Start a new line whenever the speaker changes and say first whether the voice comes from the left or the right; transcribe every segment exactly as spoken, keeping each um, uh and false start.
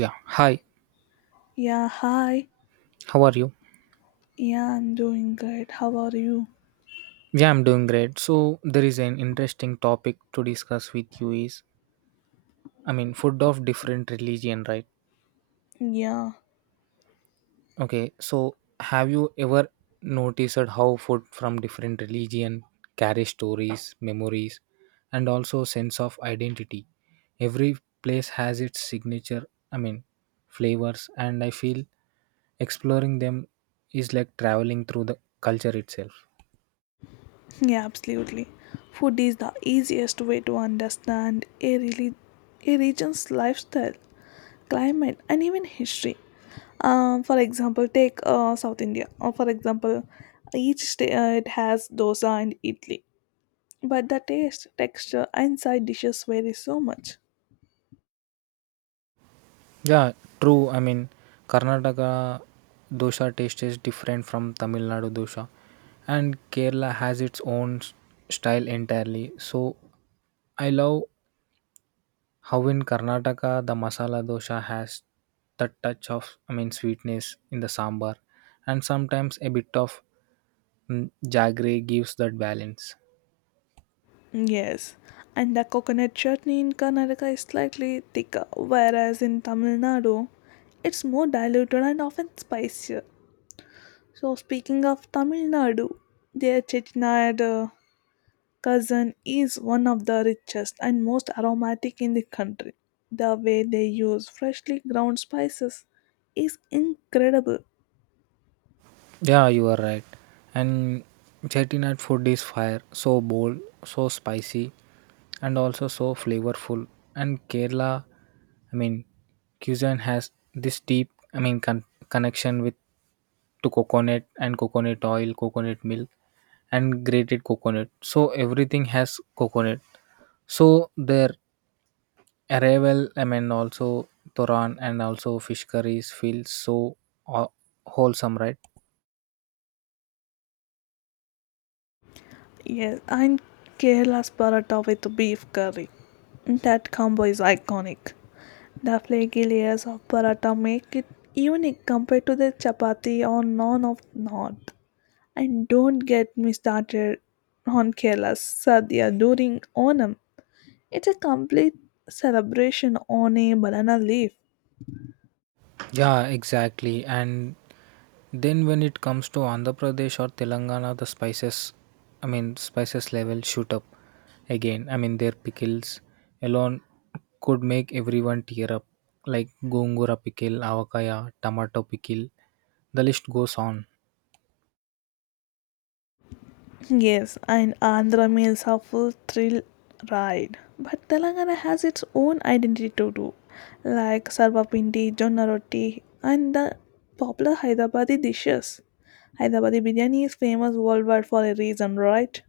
right: Yeah, hi,
left: Yeah, hi.
right: how are you?
left: Yeah, I'm doing great. How are you?
right: Yeah, I'm doing great. So, there is an interesting topic to discuss with you is I mean, food of different religion, right?
left: Yeah,
right: Okay, so have you ever noticed how food from different religion carries stories, memories, and also sense of identity? Every place has its signature, I mean, flavors, and I feel exploring them is like traveling through the culture itself.
left: yeah, absolutely. Food is the easiest way to understand a really a region's lifestyle, climate, and even history. Um, for example, take uh, South India. Or for example, each state uh, it has dosa and idli, but the taste, texture, and side dishes vary so much.
right: Yeah, true. I mean, Karnataka dosa taste is different from Tamil Nadu dosa, and Kerala has its own s- style entirely. So, I love how in Karnataka the masala dosa has that touch of, I mean, sweetness in the sambar, and sometimes a bit of mm, jaggery gives that balance.
left: Yes, and the coconut chutney in Karnataka is slightly thicker, whereas in Tamil Nadu, it's more diluted and often spicier. So, speaking of Tamil Nadu, their chettinad uh, cousin is one of the richest and most aromatic in the country. The way they use freshly ground spices is incredible.
right: Yeah, you are right. And chettinad food is fire, so bold, so spicy, and also so flavorful. And Kerala, I mean, cuisine has this deep, I mean, con- connection with to coconut and coconut oil, coconut milk, and grated coconut. So everything has coconut. So their arrival, I mean, also Toran and also fish curries feel so uh, wholesome, right?
left: Yes, and Kerala's paratha with beef curry. That combo is iconic. The flaky layers of paratha make it unique compared to the chapati or naan of north. And don't get me started on Kerala's sadhya during Onam. It's a complete celebration on a banana leaf.
right: Yeah, exactly. And then when it comes to Andhra Pradesh or Telangana, the spices, I mean, spices level shoot up again. I mean, their pickles alone could make everyone tear up, like gongura pickle, avakaya, tomato pickle. The list goes on.
left: Yes, and Andhra means helpful thrill ride. But Telangana has its own identity to do, like sarvapindi, jonna roti, and the popular Hyderabadi dishes. Hyderabadi biryani is famous worldwide for a reason, right?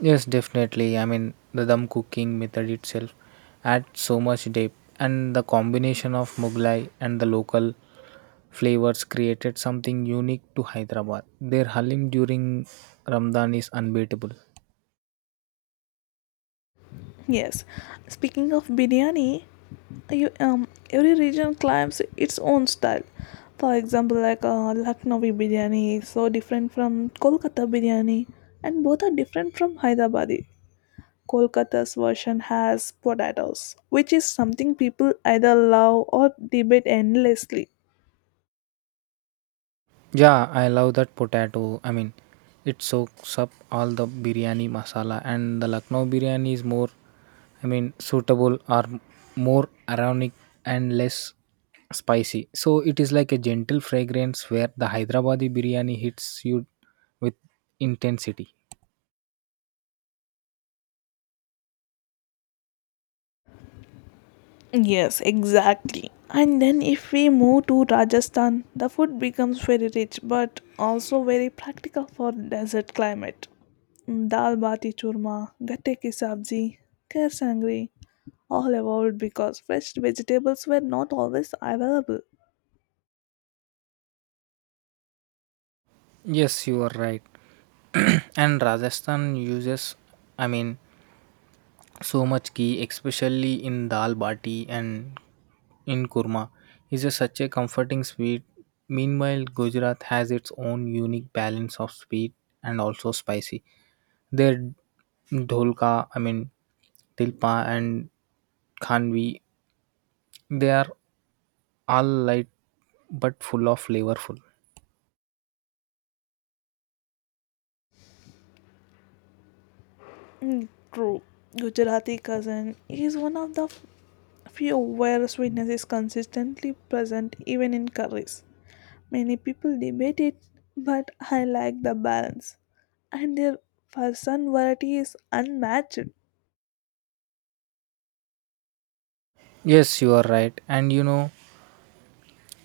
right: Yes, definitely. I mean, the dum cooking method itself adds so much depth, and the combination of Mughlai and the local flavors created something unique to Hyderabad. Their halim during Ramadan is unbeatable.
left: Yes. Speaking of biryani, you, um, every region claims its own style. For example, like uh, Lucknowi biryani is so different from Kolkata biryani, and both are different from Hyderabadi. Kolkata's version has potatoes, which is something people either love or debate endlessly.
right: Yeah, I love that potato. I mean, it soaks up all the biryani masala, and the Lucknow biryani is more, I mean, suitable or more ironic and less spicy. So it is like a gentle fragrance where the Hyderabadi biryani hits you with intensity.
left: Yes, exactly. And then if we move to Rajasthan, the food becomes very rich but also very practical for desert climate. Mm, Dal bati churma, gatte ki sabzi, kher sangri, all evolved because fresh vegetables were not always available.
right: Yes, you are right. And Rajasthan uses, I mean, so much ghee especially in dal bati and in kurma is a such a comforting sweet, meanwhile Gujarat has its own unique balance of sweet and also spicy. Their dholka, i mean tilpa, and khanvi, they are all light but full of flavorful.
left: Mm, True. Gujarati cousin is one of the few where sweetness is consistently present even in curries. Many people debate it, but I like the balance, and their fasan variety is unmatched.
right: Yes, you are right. And you know,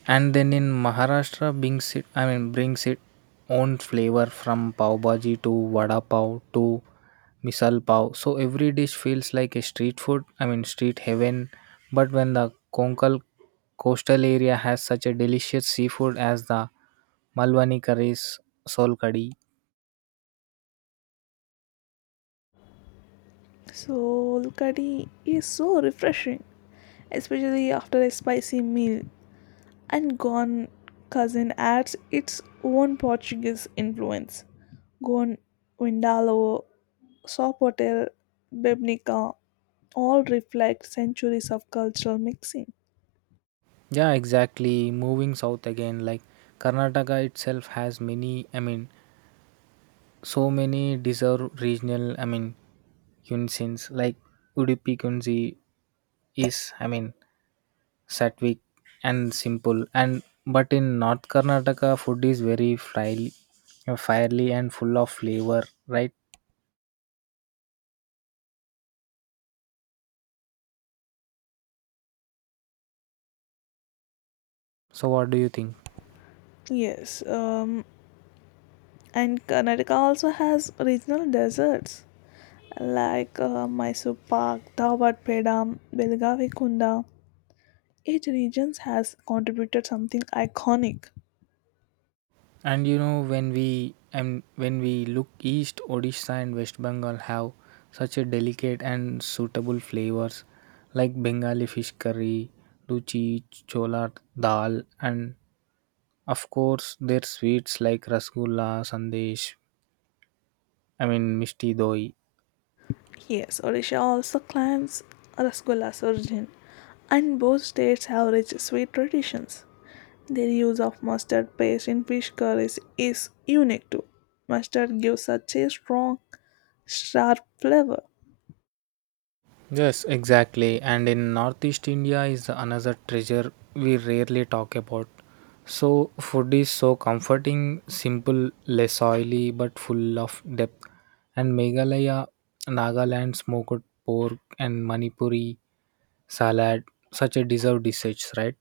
right: and then in Maharashtra, brings it, I mean, brings it own flavor from pav bhaji to vada pav to misal pav. So every dish feels like a street food, I mean, street heaven. But when the Konkal coastal area has such a delicious seafood as the Malwani curries, sol kadhi.
left: So, kadhi is so refreshing, especially after a spicy meal, and Gone Cousin adds its own Portuguese influence. Gone Windalo, Sopotel, Bebnica all reflect centuries of cultural mixing.
right: Yeah, exactly. Moving south again, like Karnataka itself has many, I mean, so many deserve regional, I mean, cuisines like Udupi Kunzi is, I mean, Satvic and simple. And but in North Karnataka, food is very fry, fiery and full of flavor, right? So what do you think?
left: Yes, um, and Karnataka also has regional deserts like uh, Mysore Park, Dawat Peda, Belgavi Kunda. Each region has contributed something iconic.
right: And you know when we and when we look east, Odisha and West Bengal have such a delicate and suitable flavors like Bengali fish curry, luchi, chola dal, and of course, their sweets like rasgulla, sandesh, I mean misti doi.
left: Yes, Odisha also claims Rasgulla's origin, and both states have rich sweet traditions. Their use of mustard paste in fish curries is unique too. Mustard gives such a strong, sharp flavor.
right: Yes, exactly. And in Northeast India is another treasure we rarely talk about. So food is so comforting, simple, less oily, but full of depth. And Meghalaya, Nagaland smoked pork and Manipuri salad, such a deserved dishes, right?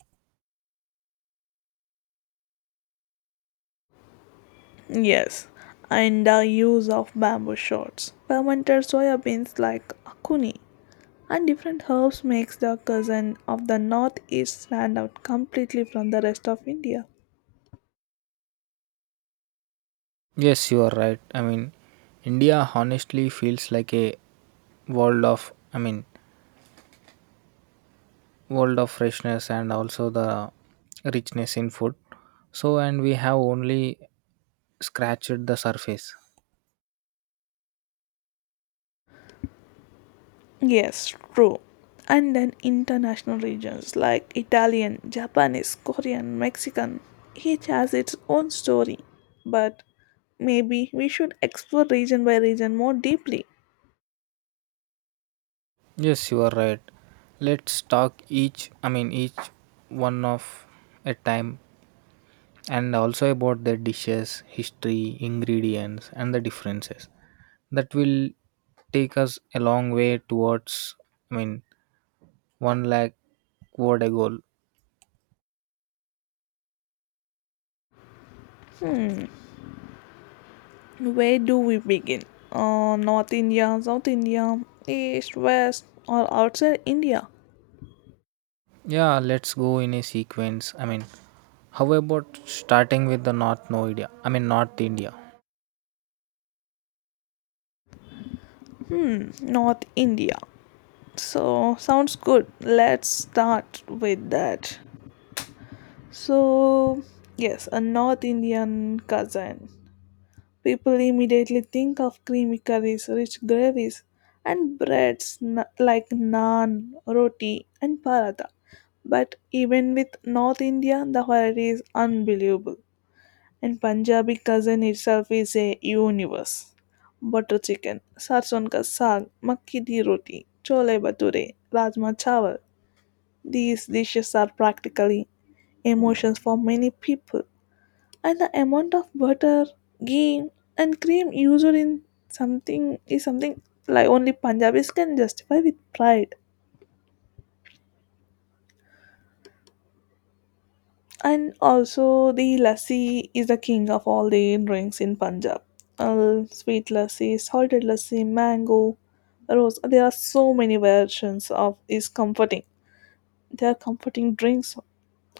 left: Yes, and the use of bamboo shoots, fermented soya beans like akuni, and different herbs makes the cuisine of the northeast stand out completely from the rest of India.
right: Yes, you are right. I mean, India honestly feels like a world of, I mean, world of freshness and also the richness in food. So, and we have only scratched the surface.
left: Yes, true. And then international regions like Italian, Japanese, Korean, Mexican, each has its own story. But maybe we should explore region by region more deeply.
right: Yes, you are right. Let's talk each, I mean, each one of a time and also about the dishes, history, ingredients, and the differences. That will take us a long way towards, I mean, one lakh word a goal.
left: Hmm. Where do we begin? Uh, North India, South India, East, West, or outside India?
right: Yeah, let's go in a sequence. I mean, how about starting with the North No India? I mean, North India.
left: Hmm, North India. So, sounds good. Let's start with that. So, yes, a North Indian cousin. People immediately think of creamy curries, rich gravies, and breads na- like naan, roti, and paratha. But even with North India, the variety is unbelievable. And Punjabi cuisine itself is a universe. Butter chicken, sarson ka saag, makki di roti, chole bhature, rajma chawal. These dishes are practically emotions for many people. And the amount of butter, ghee, and cream used in something is something like only Punjabis can justify with pride. And also, the lassi is the king of all the drinks in Punjab. Uh, sweet lassi, salted lassi, mango, rose. There are so many versions of is comforting. They are comforting drinks,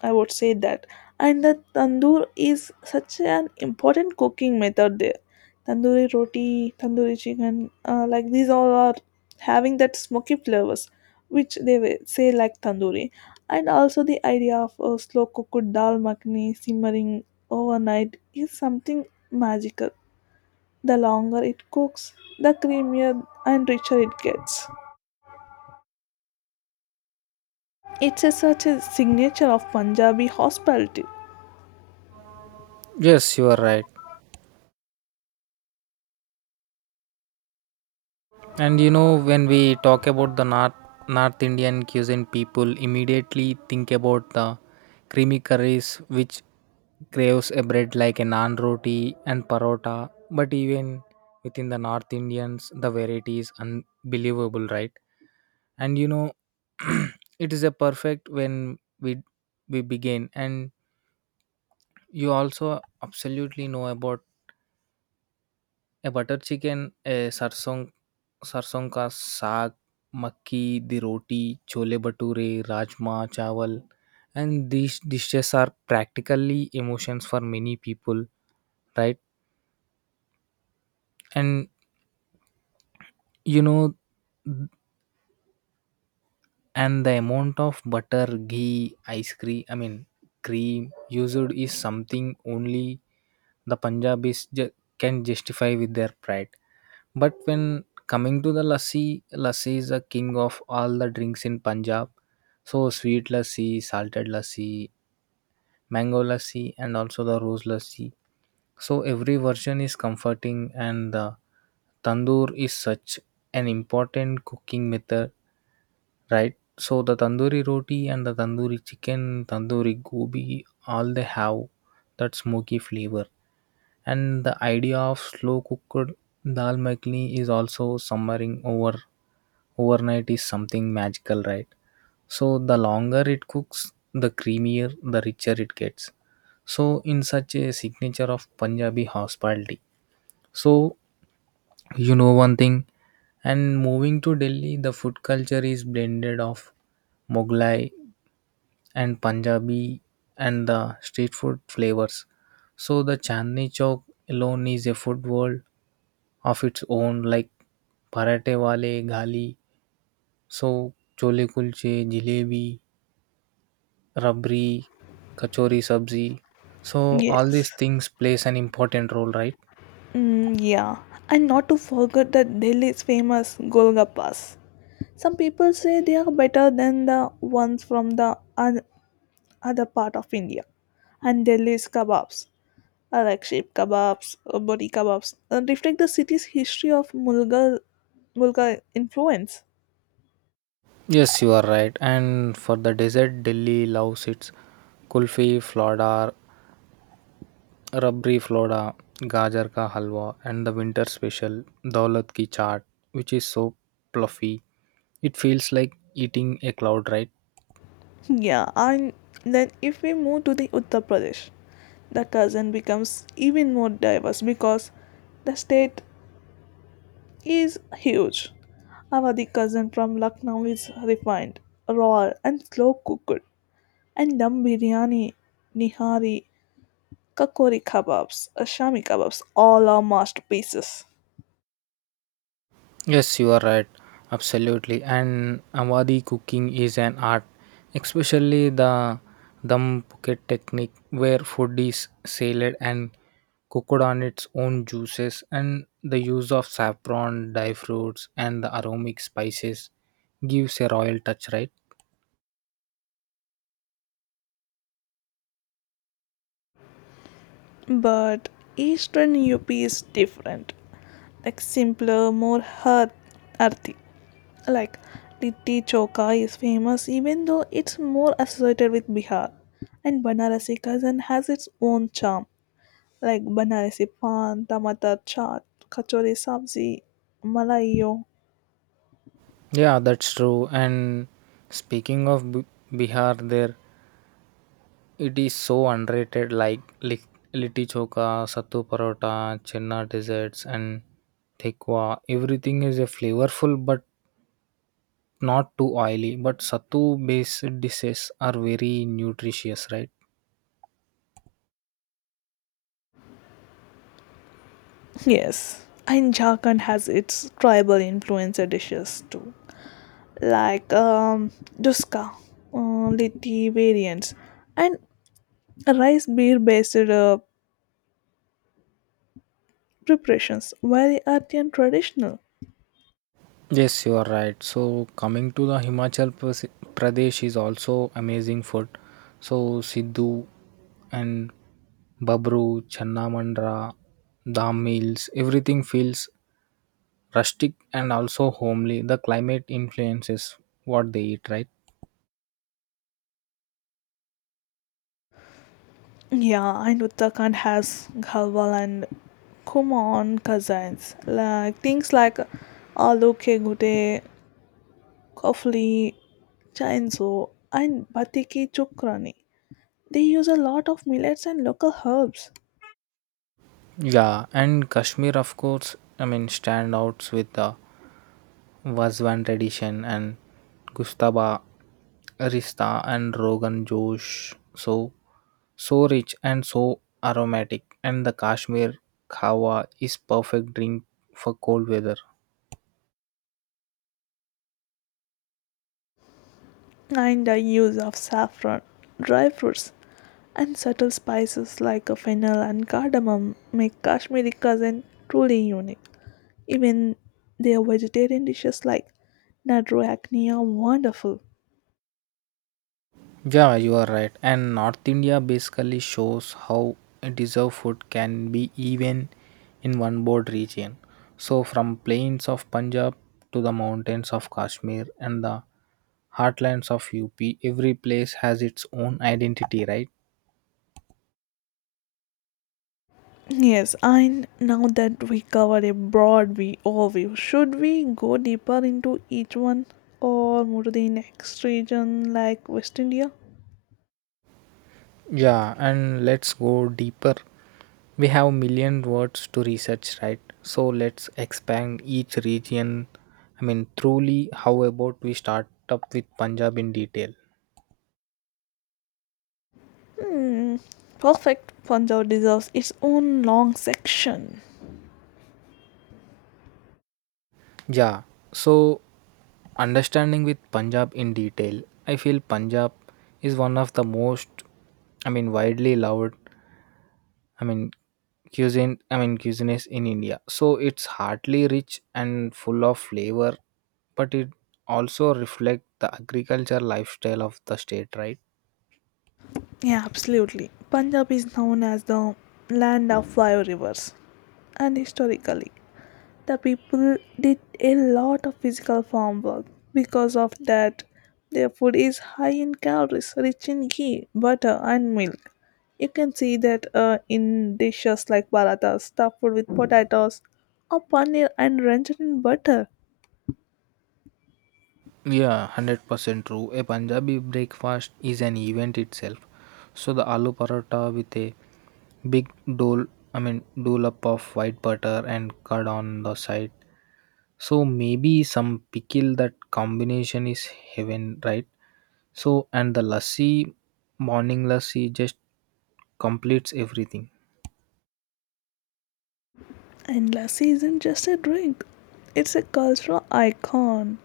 left: I would say that. And the tandoor is such an important cooking method there. Tandoori roti, tandoori chicken, uh, like these all are having that smoky flavors, which they will say like tandoori. And also the idea of a slow cooked dal makhni simmering overnight is something magical. The longer it cooks, the creamier and richer it gets. It's a, such a signature of Punjabi hospitality.
right: Yes, you are right. And you know, when we talk about the North North Indian cuisine, people immediately think about the creamy curries, which craves a bread like a naan, roti, and parota. But even within the North Indians, the variety is unbelievable, right? And you know, it is a perfect when we we begin, and you also absolutely know about a butter chicken, a sarson, sarson ka saag, makki di roti, chole bhature, rajma chawal, and these dishes are practically emotions for many people, right? And you know, and the amount of butter, ghee, ice cream, I mean cream used is something only the Punjabis ju- can justify with their pride. But when coming to the lassi, lassi is the king of all the drinks in Punjab. So sweet lassi, salted lassi, mango lassi, and also the rose lassi. So every version is comforting, and the tandoor is such an important cooking method, right? So the tandoori roti and the tandoori chicken, tandoori gobi, all they have that smoky flavor. And the idea of slow cooked dal makhani is also simmering over overnight is something magical, right? So the longer it cooks, the creamier, the richer it gets. So in such a signature of Punjabi hospitality. So you know one thing, and moving to Delhi, the food culture is blended of Mughlai and Punjabi and the street food flavors. So the Chandni Chowk alone is a food world of its own, like parathe wale, ghali, so chole kulche, jalebi, rabri, kachori sabzi. So all
left: Yes.
right: these things plays an important role, right?
left: Mm, yeah, and not to forget the Delhi's famous Golgappas. Some people say they are better than the ones from the oth- other part of India. And Delhi's kebabs, uh, like sheep kebabs, uh, body kebabs, uh, reflect the city's history of Mulgar, Mulgar influence.
right: Yes, you are right. And for the dessert, Delhi loves its kulfi, flora, rabri flora, gajar ka halwa, and the winter special daulat ki chaat, which is so fluffy. It feels like eating a cloud, right?
left: Yeah, and then if we move to the Uttar Pradesh, the cousin becomes even more diverse because the state is huge. Avadi cousin from Lucknow is refined, raw and slow cooked, and dum biryani, nihari, kakori kebabs, Ashami kebabs, all are masterpieces.
right: Yes, you are right. Absolutely. And Awadhi cooking is an art, especially the dum pocket technique where food is salad and cooked on its own juices, and the use of saffron, dry fruits, and the aromatic spices gives a royal touch, right?
left: But Eastern U P is different, like simpler, more hearth, earthy. Like Litti Choka is famous even though it's more associated with Bihar, and Banarasi cousin has its own charm like banane se pan, tamata chaat, kachori sabzi, malayo.
right: Yeah, that's true. And speaking of B- Bihar, their, it is so underrated, like lit- litti choka, sattu parota, chenna desserts, and thekwa. Everything is a flavorful but not too oily. But sattu based dishes are very nutritious, right?
left: Yes, and Jharkhand has its tribal influencer dishes too, like um, duska, uh, litti variants, and rice beer based uh, preparations, very earthy and traditional.
right: Yes, you are right. So, coming to the Himachal Pras- Pradesh is also amazing food. So, Sidhu and Babru, Channamandra, Dam Mills, everything feels rustic and also homely. The climate influences what they eat, right?
left: Yeah, and Uttarakhand has ghawal and kumon cuisines, like things like aloo ke gute, kofli, Chainsaw and batiki chukrani. They use a lot of millets and local herbs,
right: Yeah, and Kashmir, of course, I mean, standouts with the Vazwan tradition and Gustaba, Rista, and Rogan Josh. So, so rich and so aromatic. And the Kashmir Kawa is perfect drink for cold weather.
left: and the use of saffron, dry fruits, and subtle spices like a fennel and cardamom make Kashmiri cuisine truly unique. Even their vegetarian dishes like Nadruakni are wonderful.
right: Yeah, you are right. And North India basically shows how a deserved food can be even in one board region. So from plains of Punjab to the mountains of Kashmir and the heartlands of U P, every place has its own identity, right?
left: Yes, and now that we covered a broad view overview, should we go deeper into each one or more to the next region like West India?
right: Yeah, and let's go deeper. We have million words to research, right? So let's expand each region. I mean, truly, how about we start up with Punjab in detail?
left: Hmm. Perfect Punjab deserves its own long section.
right: Yeah, so understanding with Punjab in detail, I feel Punjab is one of the most, I mean, widely loved, I mean, cuisine, I mean, cuisines in India. So it's heartily rich and full of flavor, but it also reflects the agriculture lifestyle of the state, right?
left: Yeah, absolutely. Punjab is known as the land of five rivers, and historically, the people did a lot of physical farm work. Because of that, their food is high in calories, rich in ghee, butter, and milk. You can see that uh, in dishes like parathas, stuffed with potatoes, or paneer and rendered in butter.
right: Yeah, one hundred percent true. A Punjabi breakfast is an event itself. So the aloo paratha with a big dole, I mean, dollop of white butter and curd on the side. So maybe some pickle, that combination is heaven, right? So and the lassi, morning lassi just completes everything.
left: And lassi isn't just a drink, it's a cultural icon.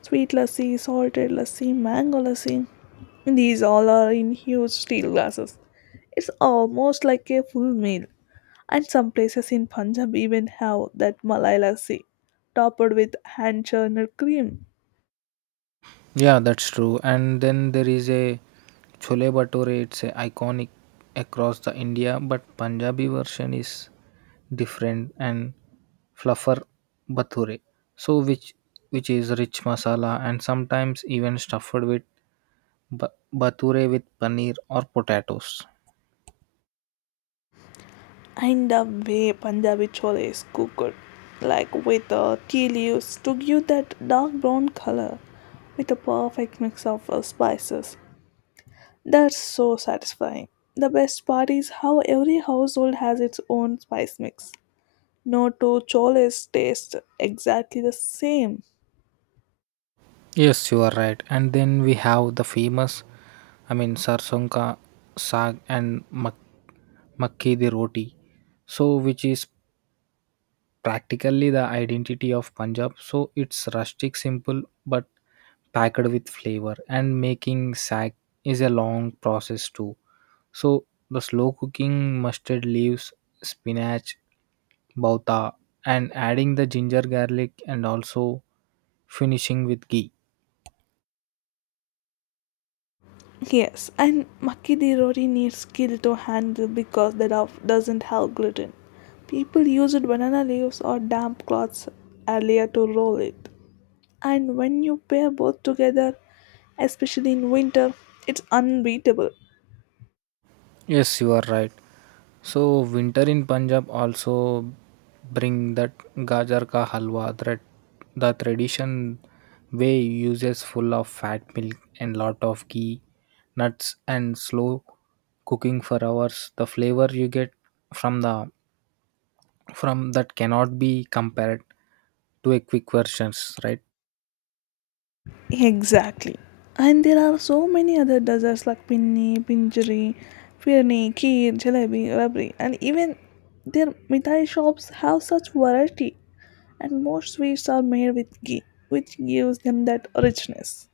left: Sweet lassi, salted lassi, mango lassi. These all are in huge steel glasses. It's almost like a full meal. And some places in Punjab even have that Malai lassi, topped with hand churned cream.
right: Yeah, that's true. And then there is a chole bhature. It's a iconic across the India, but Punjabi version is different and fluffer bhature. So which which is rich masala and sometimes even stuffed with ba- bhature with paneer or potatoes.
left: And the way Punjabi chole is cooked, like with uh, tea leaves to give that dark brown color, with a perfect mix of uh, spices. That's so satisfying. The best part is how every household has its own spice mix. No two choles taste exactly the same.
right: Yes, you are right. And then we have the famous, I mean, sarson ka saag and mak- makki di roti. So, which is practically the identity of Punjab. So it's rustic, simple, but packed with flavor. And making saag is a long process too. So the slow cooking mustard leaves, spinach, bauta, and adding the ginger, garlic, and also finishing with ghee.
left: Yes, and makki di roti needs skill to handle because the dough doesn't have gluten. People used banana leaves or damp cloths earlier to roll it. And when you pair both together, especially in winter, it's unbeatable.
right: Yes, you are right. So winter in Punjab also bring that gajar ka halwa, that the tradition way uses full of fat milk and lot of ghee, nuts, and slow cooking for hours. The flavor you get from the from that cannot be compared to a quick versions, right?
left: Exactly. And there are so many other desserts like pinni, pinjari, firni, kheer, jalebi, rabri, and even their mithai shops have such variety. And most sweets are made with ghee, which gives them that richness.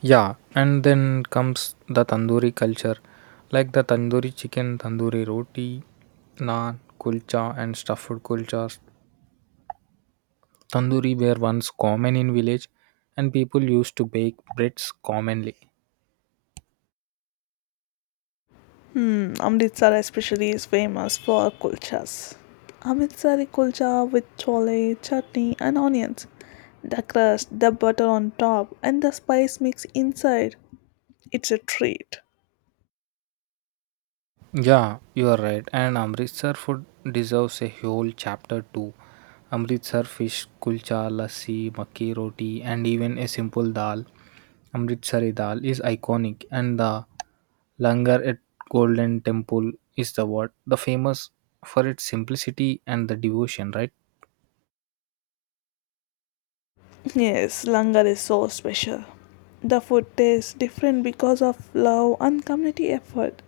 right: Yeah, and then comes the tandoori culture, like the tandoori chicken, tandoori roti, naan, kulcha, and stuffed kulchas. Tandoori were once common in village, and people used to bake breads commonly.
left: Hmm, Amritsar especially is famous for kulchas. Amritsari kulcha with chole, chutney, and onions. The crust, the butter on top, and the spice mix inside. It's a treat.
right: Yeah, you are right. And Amritsar food deserves a whole chapter too. Amritsar fish, kulcha, lassi, makki roti, and even a simple dal, Amritsari dal, is iconic. And the langar at Golden Temple is the what the famous for its simplicity and the devotion, right?
left: Yes, langar is so special. The food tastes different because of love and community effort.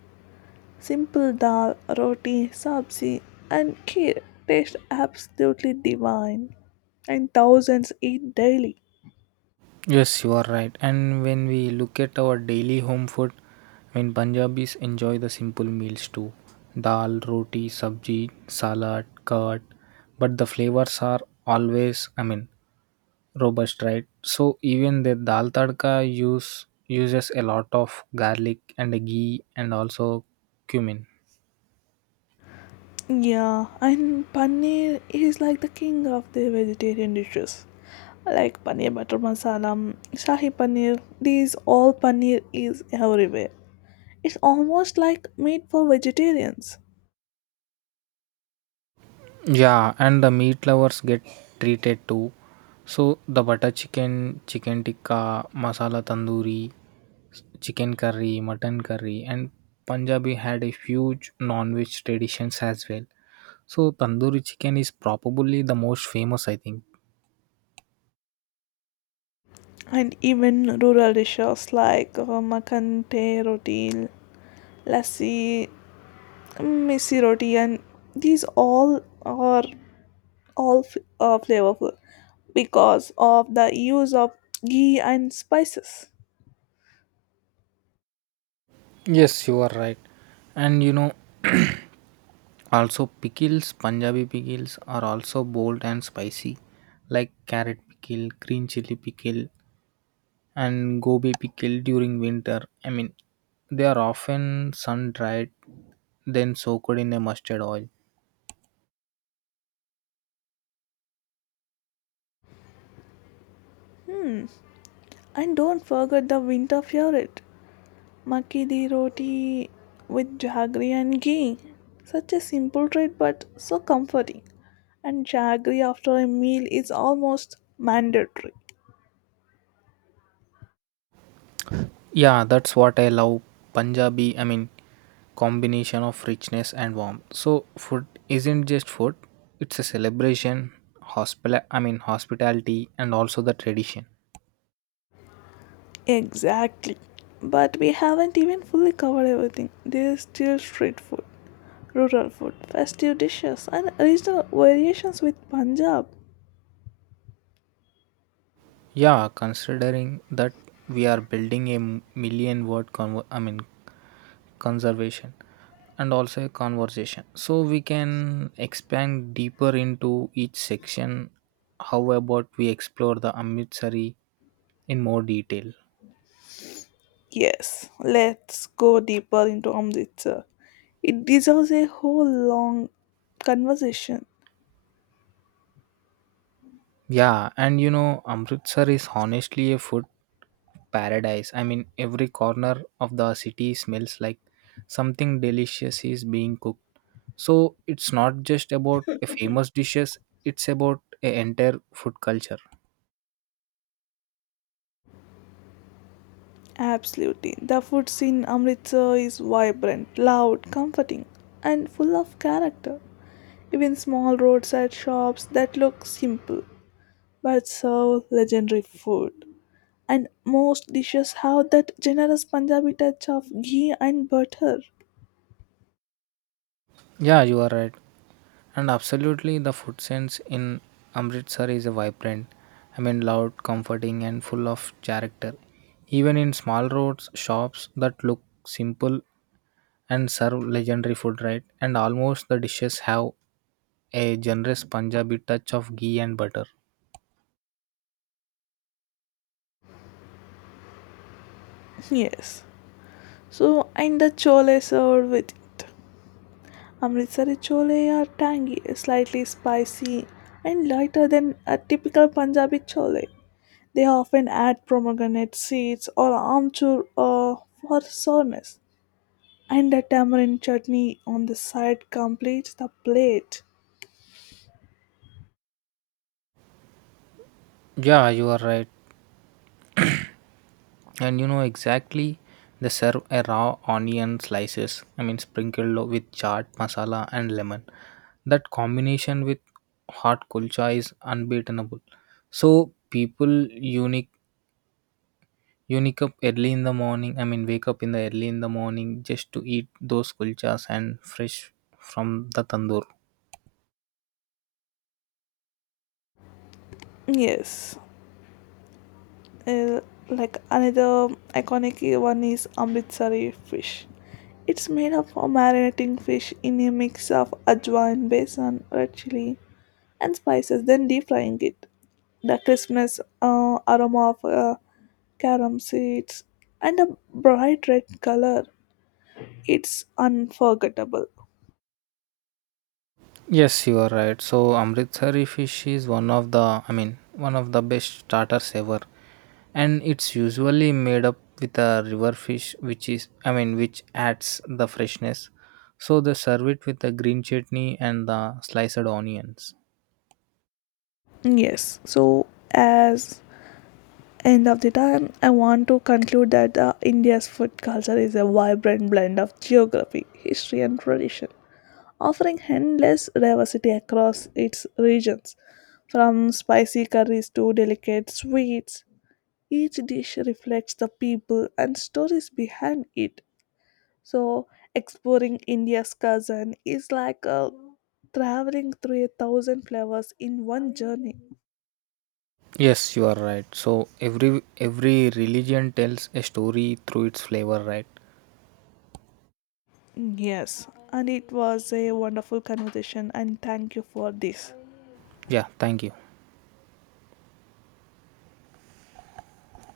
left: Simple dal, roti, sabzi, and kheer taste absolutely divine, and thousands eat daily.
right: Yes, you are right. And when we look at our daily home food, I mean, Punjabis enjoy the simple meals too, dal, roti, sabji, salad, curd. But the flavors are always, I mean, robust, right? So even the dal tadka use uses a lot of garlic and ghee and also cumin.
left: Yeah, and paneer is like the king of the vegetarian dishes. Like paneer butter masala, shahi paneer, these all paneer is everywhere. It's almost like meat for vegetarians.
right: Yeah, and the meat lovers get treated too. So the butter chicken, chicken tikka, masala tandoori, s- chicken curry, mutton curry, and Punjabi had a huge non-veg traditions as well. So tandoori chicken is probably the most famous, I think.
left: And even rural dishes like uh, makhan te roti, lassi, missi roti, and these all are all f- uh, flavorful because of the use of ghee and spices.
right: Yes, you are right. And you know, also pickles, Punjabi pickles are also bold and spicy, like carrot pickle, green chili pickle, and gobi pickle during winter. I mean, they are often sun dried, then soaked in a mustard oil.
left: And don't forget the winter favorite, makki di roti with jaggery and ghee. Such a simple treat but so comforting. And jaggery after a meal is almost mandatory.
right: Yeah, that's what I love. Punjabi, I mean, combination of richness and warmth. So, food isn't just food, it's a celebration, hospital, I mean, hospitality, and also the tradition.
left: Exactly. But we haven't even fully covered everything. There's still street food, rural food, festive dishes, and regional variations with Punjab.
right: Yeah, considering that we are building a million word convo- I mean conservation and also a conversation, so we can expand deeper into each section. How about we explore the amritsari in more detail?
left: Yes, let's go deeper into Amritsar. It deserves a whole long conversation.
right: Yeah, and you know, Amritsar is honestly a food paradise. I mean, every corner of the city smells like something delicious is being cooked. So it's not just about a famous dishes, it's about a entire food culture.
left: Absolutely. The food scene in Amritsar is vibrant, loud, comforting, and full of character. Even small roadside shops that look simple but serve legendary food. And most dishes have that generous Punjabi touch of ghee and butter.
right: Yeah, you are right. And absolutely, the food sense in Amritsar is a vibrant, I mean, loud, comforting, and full of character. Even in small roads, shops that look simple and serve legendary food, right? And almost the dishes have a generous Punjabi touch of ghee and butter.
left: Yes. So, and the chole served with it. Amritsari chole are tangy, slightly spicy, and lighter than a typical Punjabi chole. They often add pomegranate seeds or amchur uh, for sourness. And the tamarind chutney on the side completes the plate.
right: Yeah, you are right. And you know exactly, they serve a raw onion slices, i mean sprinkled lo- with chaat masala and lemon. That combination with hot kulcha is unbeatable. So people unique unique up early in the morning, i mean wake up in the early in the morning just to eat those kulchas and fresh from the tandoor.
left: Yes. Uh, like another iconic one is Amritsari fish. It's made of a marinating fish in a mix of ajwain, besan, red chili, and spices, then deep frying it. The crispness, uh, aroma of uh, carom seeds, and a bright red color. It's unforgettable.
right: Yes, you are right. So amritsari fish is one of the, i mean one of the best starters ever, and it's usually made up with a river fish which is, i mean which adds the freshness. So they serve it with the green chutney and the sliced onions.
left: Yes, so as end of the time, I want to conclude that uh, India's food culture is a vibrant blend of geography, history, and tradition, offering endless diversity across its regions. From spicy curries to delicate sweets, each dish reflects the people and stories behind it. So, exploring India's cousin is like uh, traveling through a thousand flavors in one journey.
right: Yes, you are right. So every every religion tells a story through its flavor, right?
left: Yes, and it was a wonderful conversation, and thank you for this.
right: Yeah, thank you.